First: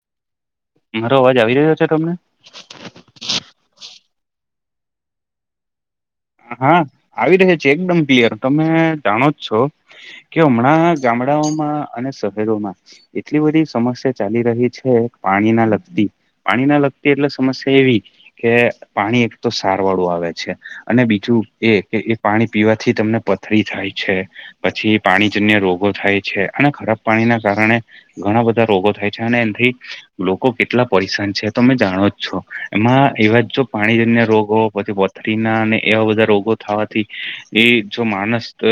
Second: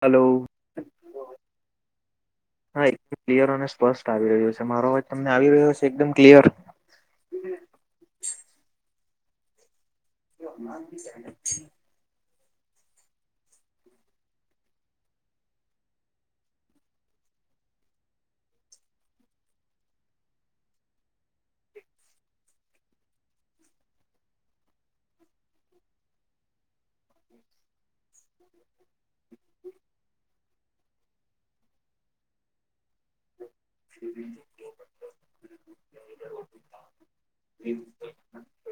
Hello. મારો અવાજ આવી રહ્યો છે તમને? હા એકદમ ક્લિયર અને સ્પષ્ટ આવી રહ્યું છે મારો વાત તમને આવી રહ્યો છે એકદમ ક્લિયર. હા આવી રહ્યા છે એકદમ ક્લિયર તમે જાણો જ છો કે હમણાં ગામડાઓમાં અને સ શરોમાં એટલી બધી સમસ્યા ચાલી રહી છે પાણી ના લગતી. પાણી ના લગતી એટલે સમસ્યા એવી કે પાણી એક તો ક્ષારવાળું આવે છે. અને બીજું એ કે એ પાણી પીવાથી તમને પથરી થાય છે. પછી પાણીજન્ય રોગો થાય છે અને ખરાબ પાણીના કારણે ઘણા બધા રોગો થાય છે અને એથી લોકો કેટલા પરેશાન છે તમે જાણો જ છો એમાં એ વાત જો પાણીજન્ય રોગો પછી પથરીના અને એવા બધા રોગો થવાથી એ તો માણસ તો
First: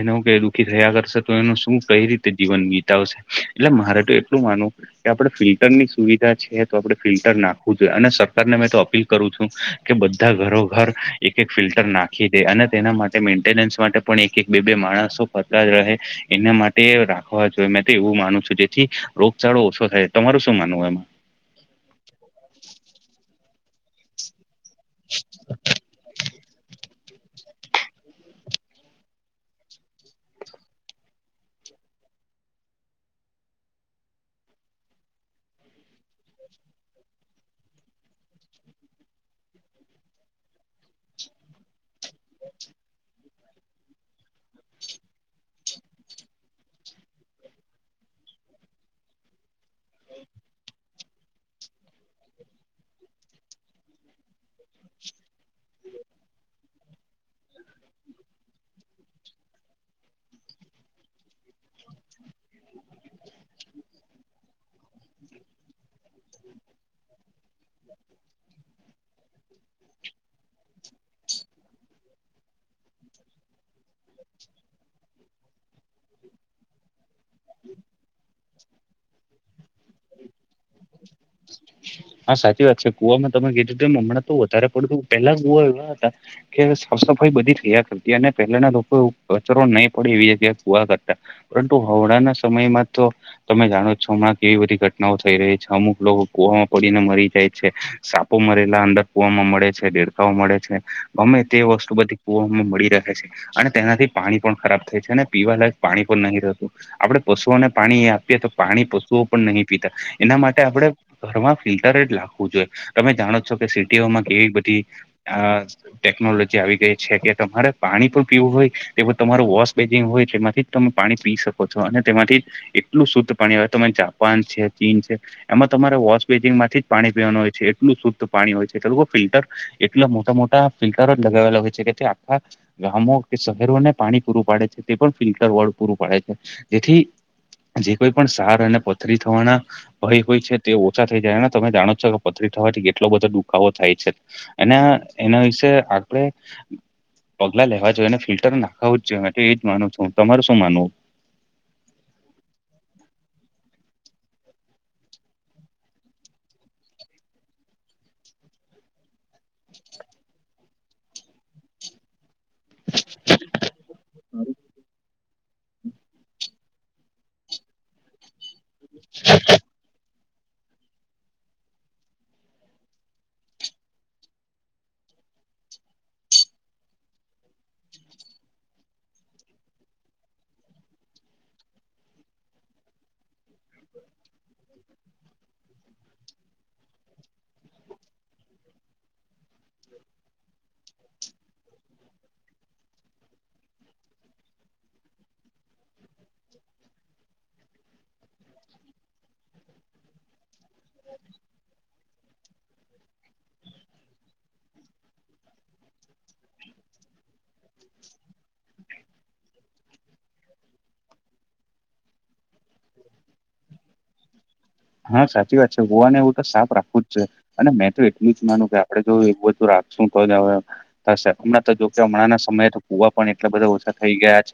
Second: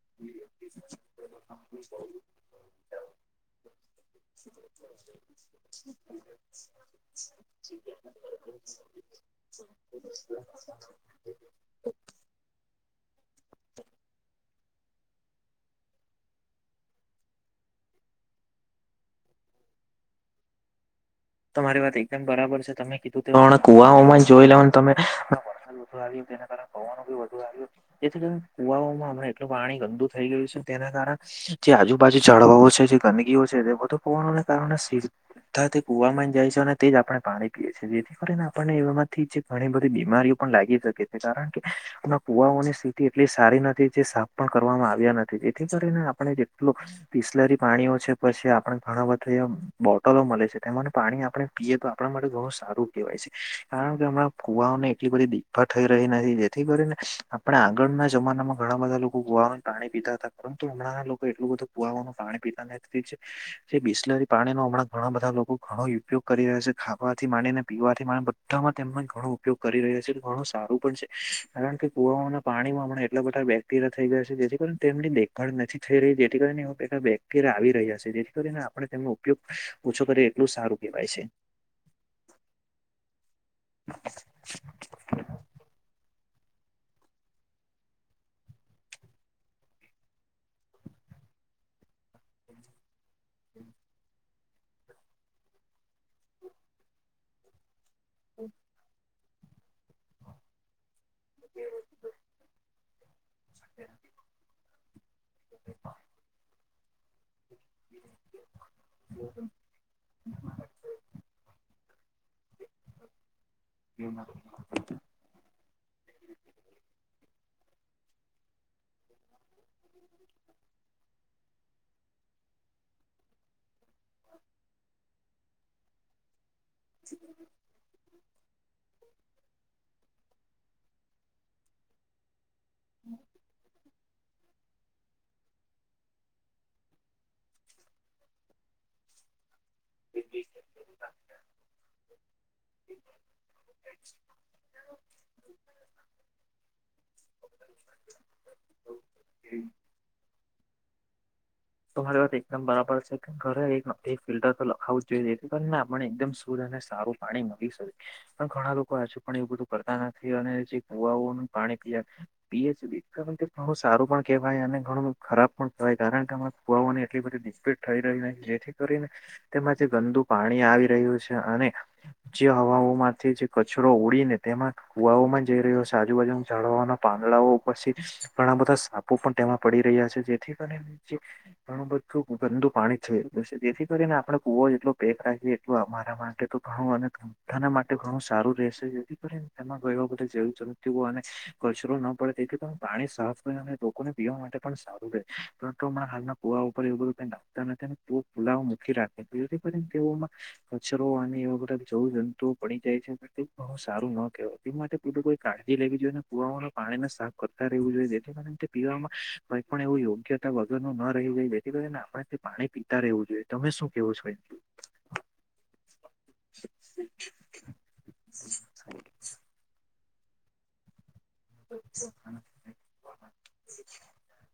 એનો કે દુઃખી થયા કરશે તો એનું શું કઈ રીતે જીવન વિીતાવશે એટલે મારે તો એટલું માનવું કે આપડણે ફિલ્ટરની સુવિધા છે તો આપડણે ફિલ્ટર નાખવું જોઈએ અને સરકારને મેં તો અપીલ કરું છું કે બધા ઘરો ઘર એક એક ફિલ્ટર નાખી દે અને તેના માટે મેન્ટેનન્સ માટે પણ એક એક બે બે માણસો બલા જ રહે એના માટે રાખવા જોઈએ મેં તો એવું માનું છું જેથી રોગચાળો ઓછો થાય. તમારું શું માનવું એમાં? તો મારી વાત એકદમ બરાબર છે તમે કીધું ત કુવા હોમાં જોઈ લોને તમે વરસાદ વધુ આવ તેના કારણે પવનો બી વધુ આવ્યો. જેથી કરી કુવામાં અમ એટલું પાણી ગંદુ થઈ ગયું છે તેના કારણે જે આજુબાજુ ઝાડવા ઓ છે જે ગંદકીઓ છે એ બધુ કુવાઓ ના કારણે સીધા કુવાવામાં જાય છે અને તે જ આપણે પાણી પીએ છીએ જેથી કરીને આપણને એમાંથી ઘણી બધી બીમારીઓ પણ લાગી શકે કારણ કે કુવાઓની સ્થિતિ એટલી સારી નથી જે સાફ પણ કરવામાં આવ્યા નથી તેથી કરીને આપ જેટલ બીસલેરી પાણીઓ છે પછી આપણ ઘણા બધા એ બોટલો મળે છે. તેમાં પાણી આપણે પીએ તો આપણા માટે ઘણું સારું કહેવાય છે કારણ કે હમણાં ફુવાઓને એટલી બધી ભા થઈ રહી નથી જેથી કરીને આપણે આગળના જમાનામાં ઘણા બધા લોકો ગોવા પાણી પીતા હતા. પરંતુ હમણાં લોકો એટલું બધું કુવાનું પાણી પીતા નથી. એ બિસ્લેરી પાણીનો હમણાં ઘણા બધા લોકો ઘણો ઉપયોગ કરી રહ્યા છે ખાવાથી માની ને પીવાથી માં બધામાં તેમનો ઘણો ઉપયોગ કરી રહ્યા છે ઘણું સારું પણ છે. કારણ કે કુવાના પાણીમાં હમણા એટલા બધા બેક્ટેરિયા થઈ ગયા છે જેથી તેમને દેખ પણ નથી થઈ રહી જેથી કરીનેે બેક્ટેરિયા આવી રહ્યા છે જેથી કરીને આપણે તેમનો ઉપયોગ ઓછો કરીએ એટલું સારું કહેવાય છે. હા સાચી વાત છે કુવામાં તમે કીધું તેમ હમણાં તો વધારે પડતું પેલા કુવા એવા હતા કે સાફ સફાઈ બધી થયા કરતી અને પહેલાના લોકો કચરો નહી પડે એવી જગ્યા કુવા કરતા પરંતુ હમળાના સમયમાં તો તમે જાણો છો હમણાં કેવી બધી ઘટનાઓ થઈ રહી છે અમુક લોકો કુંદીને મરી જાય છે, સાપો મરેલા અંદર કુવામાં મળે છે, દેડકાઓ મળે છે. ગમે તે વસ્તુ બધી કુ મળી રહે છે અને તેનાથી પાણી પણ ખરાબ થાય છે અને પીવાલાયક પાણી પણ નહી રહેતું આપણેે પશુઓને પાણી આપીએ તો પાણી પશુઓ પણ નહીં પિતા એના માટે આપણે ઘરમાં ફિલ્ટરે નાખવું જોઈએ તમે જાણો છો કે સીટીઓમાં કેવી બધી આ ટેકનોલોજી આવી ગઈ છે કે તમારે પાણી પણ પીવું હોય તે તમારું વોશ બેજિંગ હોય તેમાંથી તમે પાણી પી શકો છો અને તેમાંથી એટલું શુદ્ધ પાણી આવે ત જાપાન છે ચીન છે એમાં તમારે વોશ બેસિનમાંથી પાણી પીવાનું હોય છે એટલ શુદ્ધ પાણી હોય છે એ લોકો ફિલ્ટર એટલા મોટા મોટા ફિલ્ટર જ લગાવેલા હોય છે કે તે આખા ગામો કે શહેરોને પાણી પૂરું પાડે છે તે પણ ફિલ્ટર વોર્ડ પૂરું પાડે છે જેથી જે કોઈ પણ સાર અને પથરી થવાના ભય હોય છે તે ઓછા થઈ જાયને તમે જાણો છો કે પથરી થવાથી કેટલો બધો દુખાવો થાય છે. એના એના વિશે આપડે પગલા લેવા જોઈએને ફિલ્ટર નાખાવું જ જોઈએ એ જ માનું છું હું તમારે શું માનવું? તો મારી વાત એકદમ બરાબર છે કે ઘરે ફિલ્ટર તો લખાવું જ જોઈ રહી છે પણ મે આપણને એકદમ શુદ્ધ અને સારું પાણી મળી શકે પણ ઘણા લોકો હજુ પણ એવું બધું કરતા નથી અને જે કુવાઓનું પાણી પીએ પીએ ઘણું સારું પણ કેહેવાય અને ઘણું ખરાબ પણ કેવાય કારણ કે ફુવાને એટલી બધી દિભેટ થઈ રહી જેથી કરીને તેમાં જે ગંદુ પાણી આવી રહ્યું છે અને જે હવાઓ માંથી જે કચરો ઉડીને તેમાં કુવાઓ માં જઈ રહ્યો છે આજુબાજુ જાળવાના પાંદડાઓ પછી ઘણા બધા [unintelligible] પણ તેમાં પડી રહ્યા છે જેથી કરી ઘણું બધું ગંદુ પાણી છે જેથી કરીને આપણે કુવો એટલો પેક રાખીએ અ મારા માટે તો ઘણું અનેધાના માટે ઘણું સારું રહેશે જેથી કરી એમાં ગય બધે જેવું ચાલ તેવું અને કચરો ના પડે તેથી પાણી સાફ રહે અને લોકોને પીવા માટે પણ સારું રહે પરંતુ અમના હાલના કુવા ઉપર એવ બધું કઈ નાખતા નથી ને તેઓ ખુલ મૂકી રાખે છેતિ કરીને તેઓમાં કચરો અને એવા બધા જવું જંતુઓ પડી જાય છે જેતી બહુ સારું ન કેવાય તે માટે પેું કોઈ કાળજી લેવી જોઈએ ને પુવામાંનું પાણીને સાફ કરતા રહેવું જોઈએ જેના કારણે તે પીવામાં કઈ પણ એવ યોગ્યતા વગરનું ન જેથી ને આપણે પાણી પીતા રહેવું જોઈએ તમે શું કેવો છો એમ હા સાચી વાત છે કુંવા ને એવું તો સાફ રાખવું જ જોયે અને મેં તો એટલું જ માનું કે આપડે જો એવું બધું રાખ રાખશું તોજ આવા થશે હમણાં તો જો કે હમણાં ના સમયે તો ફુવા પણ એટલા બધા ઓછા થઈ ગયા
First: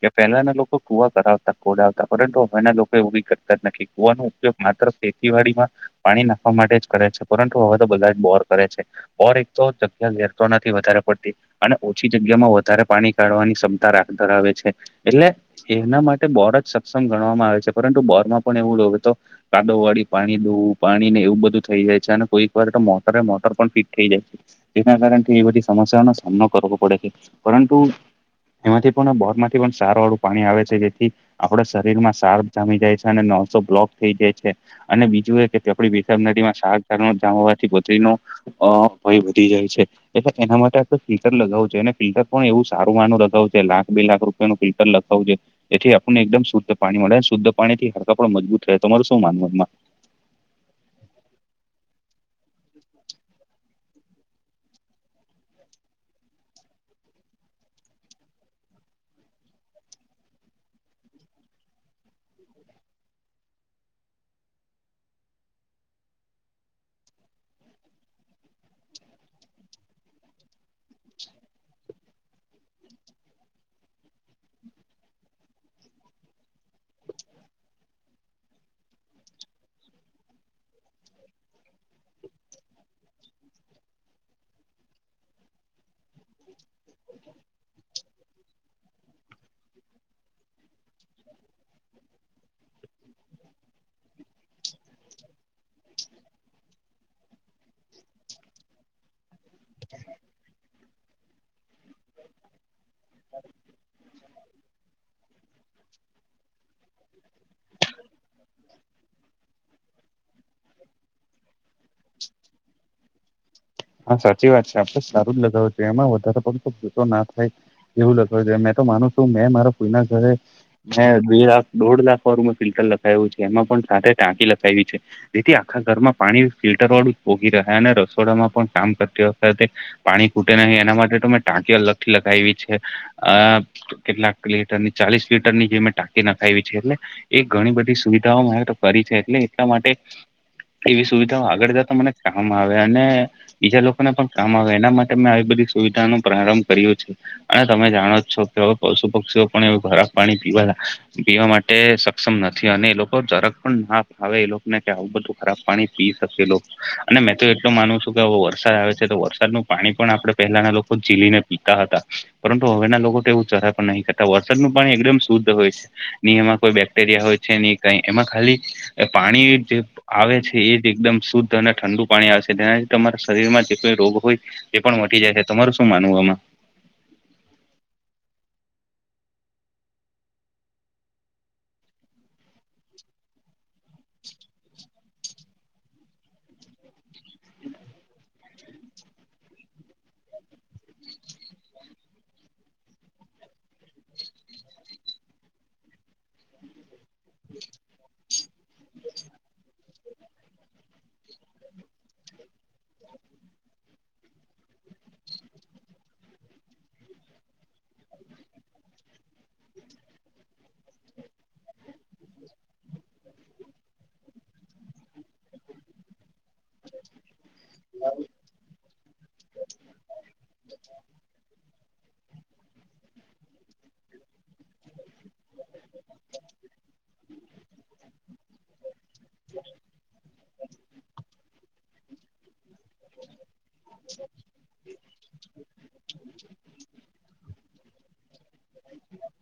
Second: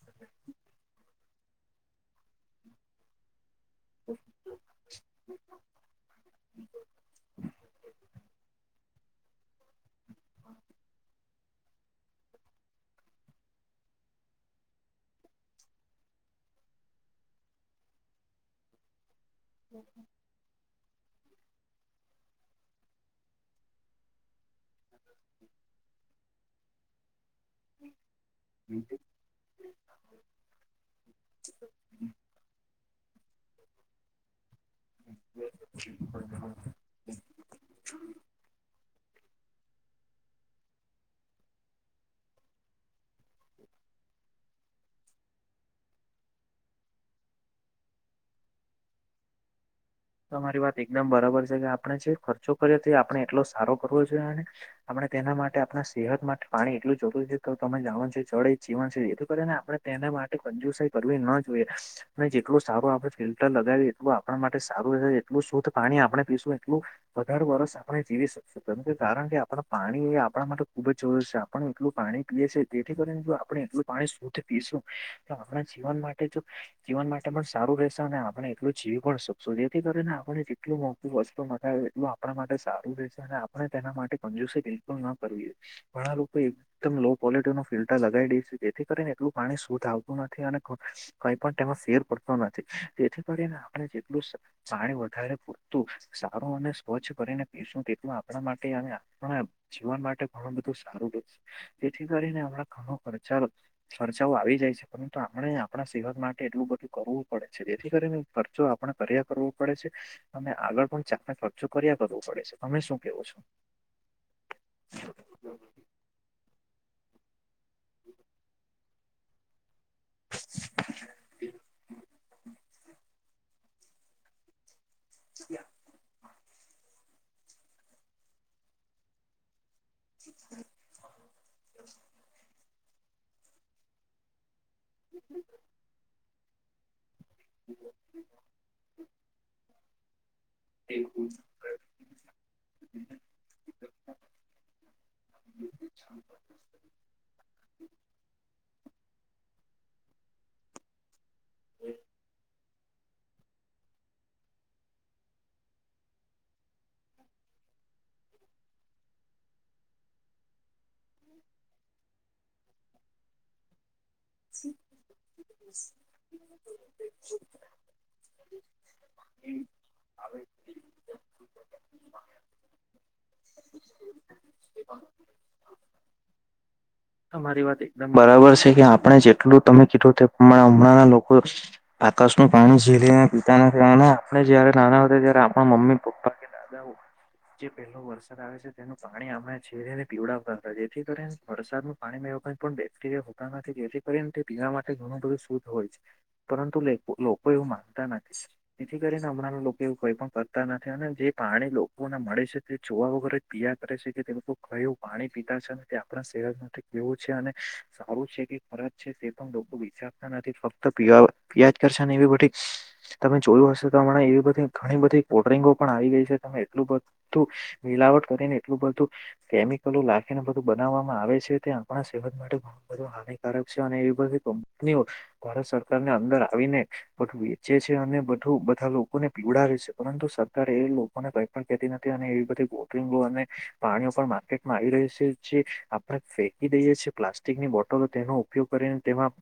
છે પહેલાના લોકો કુવા કરાવતા ખોડ આવતા પરંતુ હવેના લોકો એવું બી કરતા જ નથી કુવાનો ઉપયોગ માત્ર ખેતીવાડીમાં પાણી નાખવા માટે જ કરે છે પરંતુ હવે તો બધા જ બોર કરે છે ઓર એક તો જગ્યા લેર તો નથી વધારે પડતી અને ઓછી જગ્યા માં વધારે પાણી કાઢવાની ક્ષમતા રાખ ધરાવે છે એટલે એના માટે બોર જ સક્ષમ ગણવામાં આવે છે પરંતુ બોર માં પણ એવું લો તો કાદો વાળી પાણી દોવું પાણી ને એવું બધું થઈ જાય છે અને કોઈક વાર તો મોટરે મોટર પણ ફિટ થઈ જાય છે જેના કારણે એ બધી સમસ્યાઓનો સામનો કરવો પડે છે પરંતુ એમાંથી પણ બોર થી પણ સાર વાળું પાણી આવે છે જેથી આપણા શરીર માં સાર જામી જાય છે અને નસો બ્લોક થઈ જાય અને બીજું એ કેડી ભ નદીમાં હોવાથીત્રી ન હ ભાઈ વધી જાય છે એટલે એના માટે આપ ફિલ્ટર લગાવું છ અને ફિલ્ટર પણ એવું સારું માનું લગાવું છે લાખ બે લાખ રૂ ફિલ્ટર લખાવું જોઈ એથી આપણને એકદમ શુદ્ધ પાણી મળે શુદ્ધ પાણીથી હડકા પણ મજબૂત રે તમારું શુ માનવું એમાં તમારી વાત એકદમ બરાબર છે કે આપણે જે ખર્ચો કરીએ તે આપણે એટલો સારો કરવો જોઈએને આપણે તેના માટે આપણા સેહત માટે પાણી એટલું જરુર છે તો તમે જનો જો જળ એ જીવન છે એ બધે આપણે તેના માટે કંજુશી કરવી ના જોઈએ અને જેટલું સારું આપણે ફિલ્ટર લગાવીએ એટલું આપણા માટે સારું એટલું શુદ્ધ પાણી આપણે પીશું એટલું વધારે વરષ આપણે જીવી શકું કે કારણ કે આપડ પાણી એ આપણા માટે ખુબ જ જરૂરી છે આપણ એટલું પાણી પીએ છે જેથી કરીને જો આપણે એટલું પાણી શુદ્ધ પીશું તો આપણા જીવન માટે જો જીવન માટે પણ સારું રહેશે અને આપણે એટલું જીવી પણ શકું જેથી કરીને આપણે જેટલું મોંઘું વસ્તુ મગ એટલું આપણા માટે સારું રહેશે અને આપણે તેના માટે કજુસાંઈ ના કરવી ઘણા લોકો એકદમ લો ક્વોલિટી નું ફિલ્ટર લગાવી દઈશું જેથી કરીને એટલું પાણી શુદધ આવતું નથી અને કઈ પણ તેમાં ફેર પડતો નથી તેથી કરીને આપણે પાણી વધારે પૂરતું સારું અને સ્વચ્છ કરીને પીશું તેટલું આપણા માટે પણ જીવન માટે ઘણું બધું સારું રહે છે તેથી કરીને હમણા ઘણો ખર્ચા ખર્ચાઓ આવી જાય છે પરંતુ આપણે આપણા સેહત માટે એટલું બધું કરવું પડે છે જેથી કરીને ખર્ચો કર્યા કરવું પડે છે અને આગળ પણ ચાને ખર્ચો કર્યા કરવો પડે છે તમે શું કેવો છો હા સાચી વાત છે આપડ લગાવ એમાં વધ જસ ના થાય એવું લગાવું જોએ મે તો માનું છું મે મા કોના ઘરે મેં બે લાખ દોઢ લાખ વાળું મેં ફિલ્ટર લખાવું છે એમાં પણ ટાંકી લખાવી છે જેથી આખા ઘરમાં પાણી ફિલ્ટર વાળું પોગી રહ્યા અને રસોડામાં પણ કામ કરતી વખતે પાણી ખૂટે નહીં એના માટે તો મેં ટાંકી અલગ લગાવી છે કેટલાક લીટર ની ચાલીસ લીટરની જે મેં ટાકી નાખાવી છે એટલે એ ઘણી બધી સુવિધાઓ તો કરી છે એટલે એટલા માટે એવી સુવિધાઓ આગળ જતા મને કામ આવે અને બીજા લોકોને પણ કામ આવે એના માટે મેં આવી બધી સુવિધાનો પ્રારંભ કર્યો છે અને તમે જાણો જ છો કે હવે પશુ પક્ષીઓ પણ એ ખરાબ પાણી પીવાના પીવા માટે સક્ષમ નથી અને એ લોકો જરક પણ ના ફાવે એ લોકોને કે આવું બધું ખરાબ પાણી પી શકે લોકો અને મેં તો એટલો માનું છું કે વરસાદ આવે છે તો વરસાદનું પાણી પણ આપણે પહેલાના લોકો જેલીને પીતા હતા પરંતુ હવેના લોકો તેવું ચરા નહીં કરતા વરસાદનું પાણી એકદમ દુ હોય છે ન એમાં કોઈ બેક્ટેરિયા હોય છે ન કઈ એમાં ખાલી પાણી જે આવે છે એ જ એકદમ શુદ્ધ અને ઠંડુ પાણી આવે છે તેનાથી તમારે શરીર માં જેઈ રોગ હોય તે પણ વધી જાય છે તમાર શું માનવું આમાં? મારી વાત એકદમ બરાબર છે કે આપણે જેટલું તમે કીધું હમણાંના લોકો આકાશનું પાણી ઝીલીને પીતાના થવાને આપણે જયારે નાના હતા ત્યારે આપણા મમ્મી પપ્પા કે દાદા હો જે પહેલો વરસાદ આવે છે તેનું પાણી આમાં છેરીને પીવડાવતા હતા જેથી કરીને વરસાદનું પાણી મે એવ પણ બેક્ટેરિયા હોતા નથી જેથી કરીને તે પીવા માટે ઘણું બધું શુદ્ હોય છે. પરંતુ લોકો એવું માનતા નથી. જેથી કરીને હમણાં લોકો એવું કોઈ પણ કરતા નથી અને જે પાણી લોકોને મળે છે તે જોવા વગર પયા કરે છે કે તે લોકો કયું પાણી પીતા છે અને તે આપણા સેહદ માટે કેવું છે અને સારું છે કે ફરજ છે તે પણ લોકો વિચાર નથી ફક્ત પ્યાજ કરશેને એવી બધી તમે જોયું હશે તો હમણા એવી બધી ઘણી બધી કોલ્ડ્રિંગો પણ આવી ગઈ છે તમે એટલું બધું મિલાવટ કરીને એટલું બધું કેમિકલો લખીને બધું બનાવવામાં આવે છે. ત્યાં આપણા સેવન માટે. માટે ઘ બધું હાનિકારક છે અને એવી બધી કંપનીઓ ભારત સરકારને અંદર આવીને બધું વેચે છે અને બધું બધા લોકોને પીવડાવે છે પરંતુ ્યારે એ લોકોને ભઈ પણ કહેતી નથી અને એ બધી ગોત અને પાણીઓ પણ માર્કેટમાં આવી રહી છે જે આપણા ફે કી દઈએ છી પ્લાસ્ટિકની બોટલો તેનો ઉપયોગ કરીને તેમાં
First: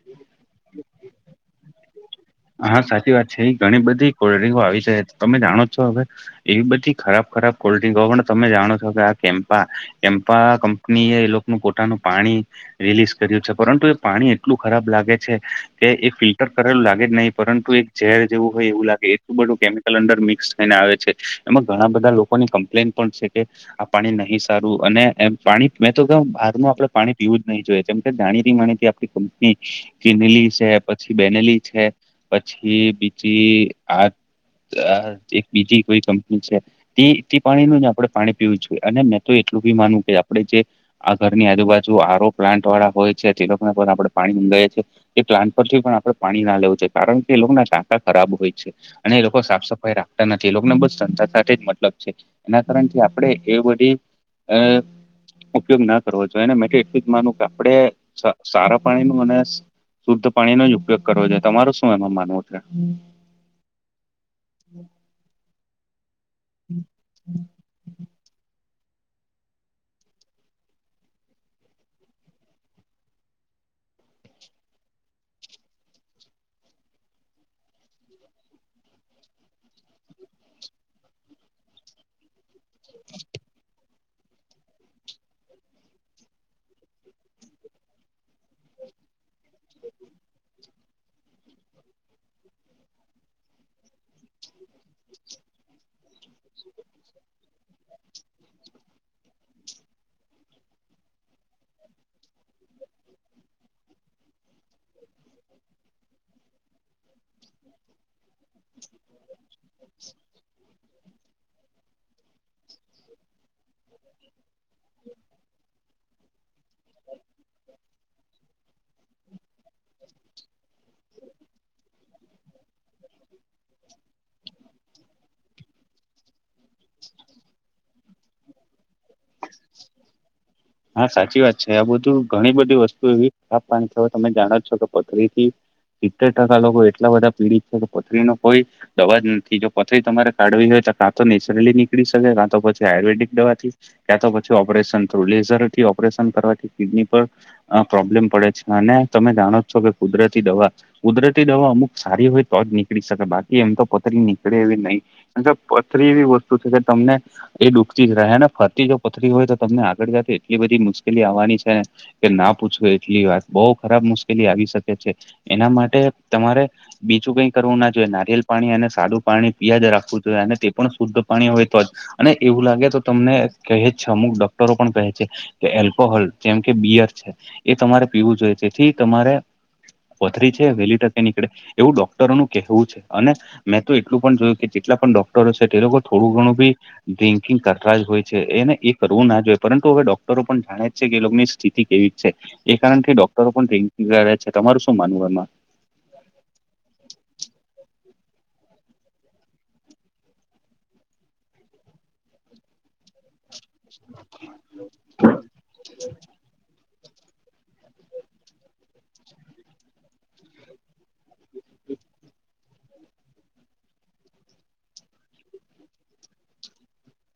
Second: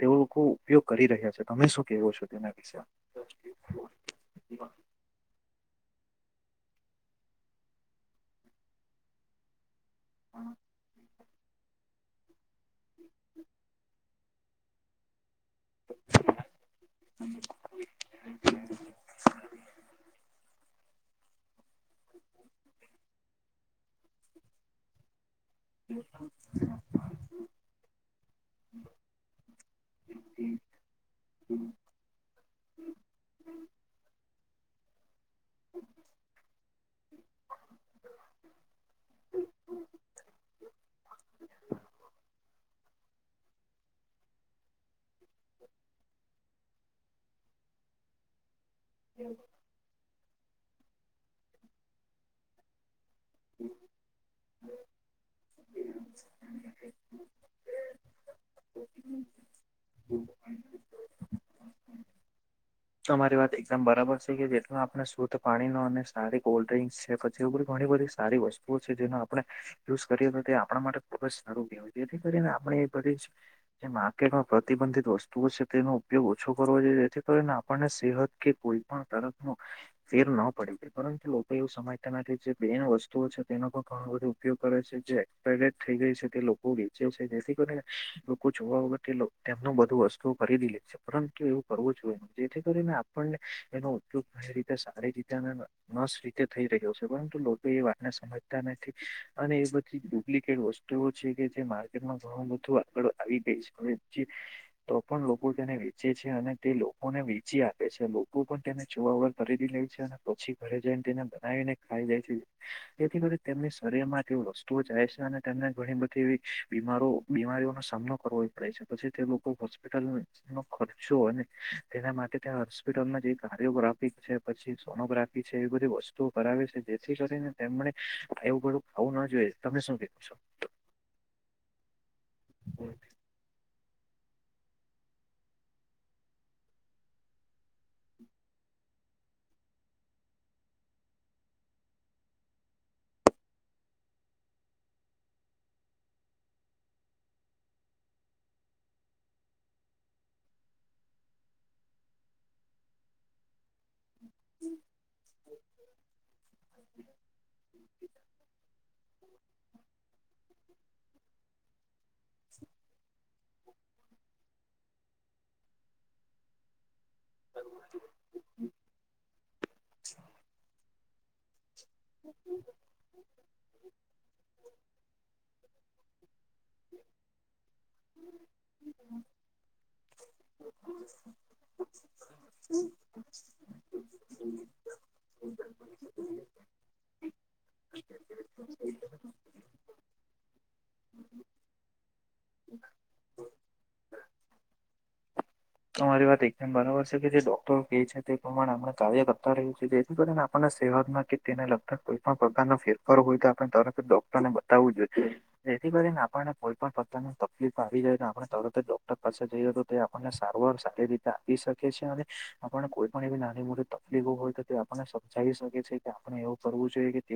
તે લોકો ઉપયોગ કરી રહ્યા છે તમે શું કેવો છો? તેના વિશે હા સાચી વાત છે એ ઘણી બધી કોલ્ડ્ર્રીંકો આવી છે. તમે જાણો છો હવે એવી બધી ખરાબ ખરાબ કોલ્ડ્રિંક હો પણ તમે જાણો છો કે આ કેમ્પા કેમપા કંપની એ એ લોકોનું પોતાનું પાણી રિલીઝ કર્યું છે પરંતુ પાણી એટલું ખરાબ લાગે છે કે એ ફિલ્ટર કરેલું લાગે જ નહીિ પરંતુ એક ઝેર જેવું હોય એવું લાગે એટલું બધું કેમિકલ અંડર મિક્સ થઈને આવે છે એમાં ઘણા બધા લોકોની કમ્પ્લેન પણ છે કે આ પાણી નહી સારું અને એમ પાણી મેં તો કે બાર ન આપડે પાણી પીવું જ નહી જોઈએ કેમ કે જાણી ર માણી આપ કંપની ચિનેલી છે પછી બેનેલી છે પછી બીજી આ એક બીજી કોઈ કંપની છે. તે તે પાણીનું આપણે પાણી પીવું જોઈએ અને મેં તો એટલું બી માનું કે આપણે જે આ ઘરની આજુબાજુ આરો પ્લાન્ટ વાળા હોય. લોકો આપડે પાણી મંગએ છીએ એ પ્લાન્ટ પરથી પણ આપડે પાણી ના લેવુ જોઈએ. કારણ કે એ લોકો ના ટાંકા ખરાબ હોય છે અને એ લોકો સાફ સફાઈ રાખ નથી એ લોકોને બસ જતા સાથે જ મતલબ છે એના કારથી આપણે એ બધી અ ઉપયોગ ના કરવો જોઈએને મે એટલું જ માનું કે આપડે સારા પાણી ન અને શુદ્ધ પાણીનો જ ઉપયોગ કરવો જોઈ તમારું શું એમાં માનવું છે? તમારી વાત એકદમ બરાબર છે કે જેટ આપણે શુદધ પાણીનો અને સારી કોલ્ડ્રિંક્સ છે પછી એ ઘણી બધી સારી વસ્તુ જે આપણે યુઝ કરીએ તો તે આપણા માટે ખુબ જ સરૂું ગય જેથી કરીને આપણે એ બધી જે માર્કેટમાં પ્રતિબંધિત વસ્તુઓ છે તેનો ઉપયોગ ઓછો કરવો જોઈએથી કરીને આપ સહત કે કોઈ પણ ત ફેર ન પડી જ પરંતુ લોકો એવું સમય તેનાથી જે બેન વસ્તુઓ છે તે લોકો ઘણો બધો ઉપયોગ કરે છે જે પ્રટ થઈ ગઈ છે તે લોકો વેચે છે જેથી કરીને લોકો જોવા વગત તેમનું બધુ વસ્તુઓ ખરીદી લે છે પરંતુ એવું કરવું જોઈએ. જેથી કરીને આપણને એનો ઉપગ રીતે સારી રીતે. નસ રીતે થઈ રહ્યો છે પરંતુ લોકો એ વાતને સમજતા નથી અને એ બધી ડુપ્લિકેટ વસ્તુ એવ છે કે જે માર્કેટમાં ઘણું બધું આગળ આવી ગઈ છે અને જે. તો પણ લોકો તેને વેચે છે અને તે લોકોને વેચી આપે છે લોકો પણ તેને જોવા વ ખરીદી લે છે અને પછી ઘરે જઈને તેને બનાવીને ખાઈ જાય છે. તેથી કરી તેમની શરીર માં તે વસ્તુઓ જાય છે અને તેમને ઘણી બધી બીમારો બીમારીઓનોો સામનો કરવો પડે છે પછી તે લોકો હોસ્પિટલ નો ખર્ચો હોય. તેના માટે ત્યાં હોસ્પિટલમાં જે કાર્યોગ્રાફી છે પછી સોનોગ્રાફી છે. એ બધી વસ્તુ કરરાવે છે જેથી ને તેમને એવું ઘડું ખું ના જોઈએ તમે શું કો છો. હા સાચી વાત છે આ બધું ઘણી બધી વસ્તુ એવી સાફ પાણી થ તમે જાણો છો કે પથરી થી સિત્તેર ટકા લોકો એટલા બધા પીડિત છે કે પથરી ન કોઈ દવા જો પથરી તમારે કાઢવી હોય તો કાં તો નેચરલી નીકળી શકે કાં તો પછી આયુર્વેદિક દવાથી. ત્યાં તો પછી ઓપરેશન થું લેઝર થી ઓપરેશન કરવાથી કિડની પર. પ્રોબ્લેમ પડે છે અને તમે જાણો છો કે કુદરતી દવા કુદરતી દવા અમુક સારી હોય તો જ નીકળી શકે બાકી. એ એમ તો પથરી નીકળે એવી નહીિ કાર કે પથરી એવી વસ્તુ છે કે તમને એ દુઃખતી જ રહેને ફરતી જો પથરી હોય તો તમને આગળ જ એટલી બધી મુશ્કેલી આવવાની છે. કે ના પૂછવ એટલી વાત બહ ખરાબ મુશ્કેલી આવી શકે છે એના માટે તમારે બીજું કઈ કરવું ના જોઈએ નારિયલ પાણી અને સાદું પાણી પીજ રાખવું જોઈએ અને પણ શુદ્ધ પાણી હોય તો જ અને એવું લાગે તો તમને કહે છે અમુક ડોક્ટરો પણ કહે છે કે એલ્કોહોલ જેમ કે બિયર છે. એ તમારે પીવું જોઈએ તેથી તમારે. પથરી છે વહેલી તકે નીકળે એવું ડોક્ટરો નું કહેવું છે અને મેં તો એટલું પણ જોયું કે જેટલા પણ ડોક્ટરો છે તે લોકો થોડું ઘણું બી ડ્રિકિંગ કરતા જ હોય. એને એ કરવું ના જોઈએ પરંતુ હવે ડોક્ટરો પણ જાણે જ છે કે એ લોકોની સ્થિતિ કેવી છે. એ કારણ કે ડોક્ટરો પણ ટ્યા છે તમારું શું માનવું એમાં. તમારી વાત એકદમ બરાબર છે કે જે ડોક્ટરો કે છે તે પ્રમાણે આપણે કાર્ય કરતા રહ્યું છે જેથી કરીને આપણને સેવાતમાં.. કે તેને લગતા કોઈ પણ પ્રકારનો ફેરફારો હોય તો આપણે તરત ડોક્ટરને બતાવવું જોઈશે. જેથી કરીને આપણને કોઈ પણણ પ્રકારની તકલીફ આવી જાય તો આપણે તરત જ ડોક્ટર પાસે જઈએ તો તે આપણને સર સારી રીતે આપી શકે છે અને આપણને કોઈ પણ એવી નાની મોટી તકલીફો હોય તો. આપને સમજાવી શકે છે કે આપણે એવું કરવું જોઈએ કે તે.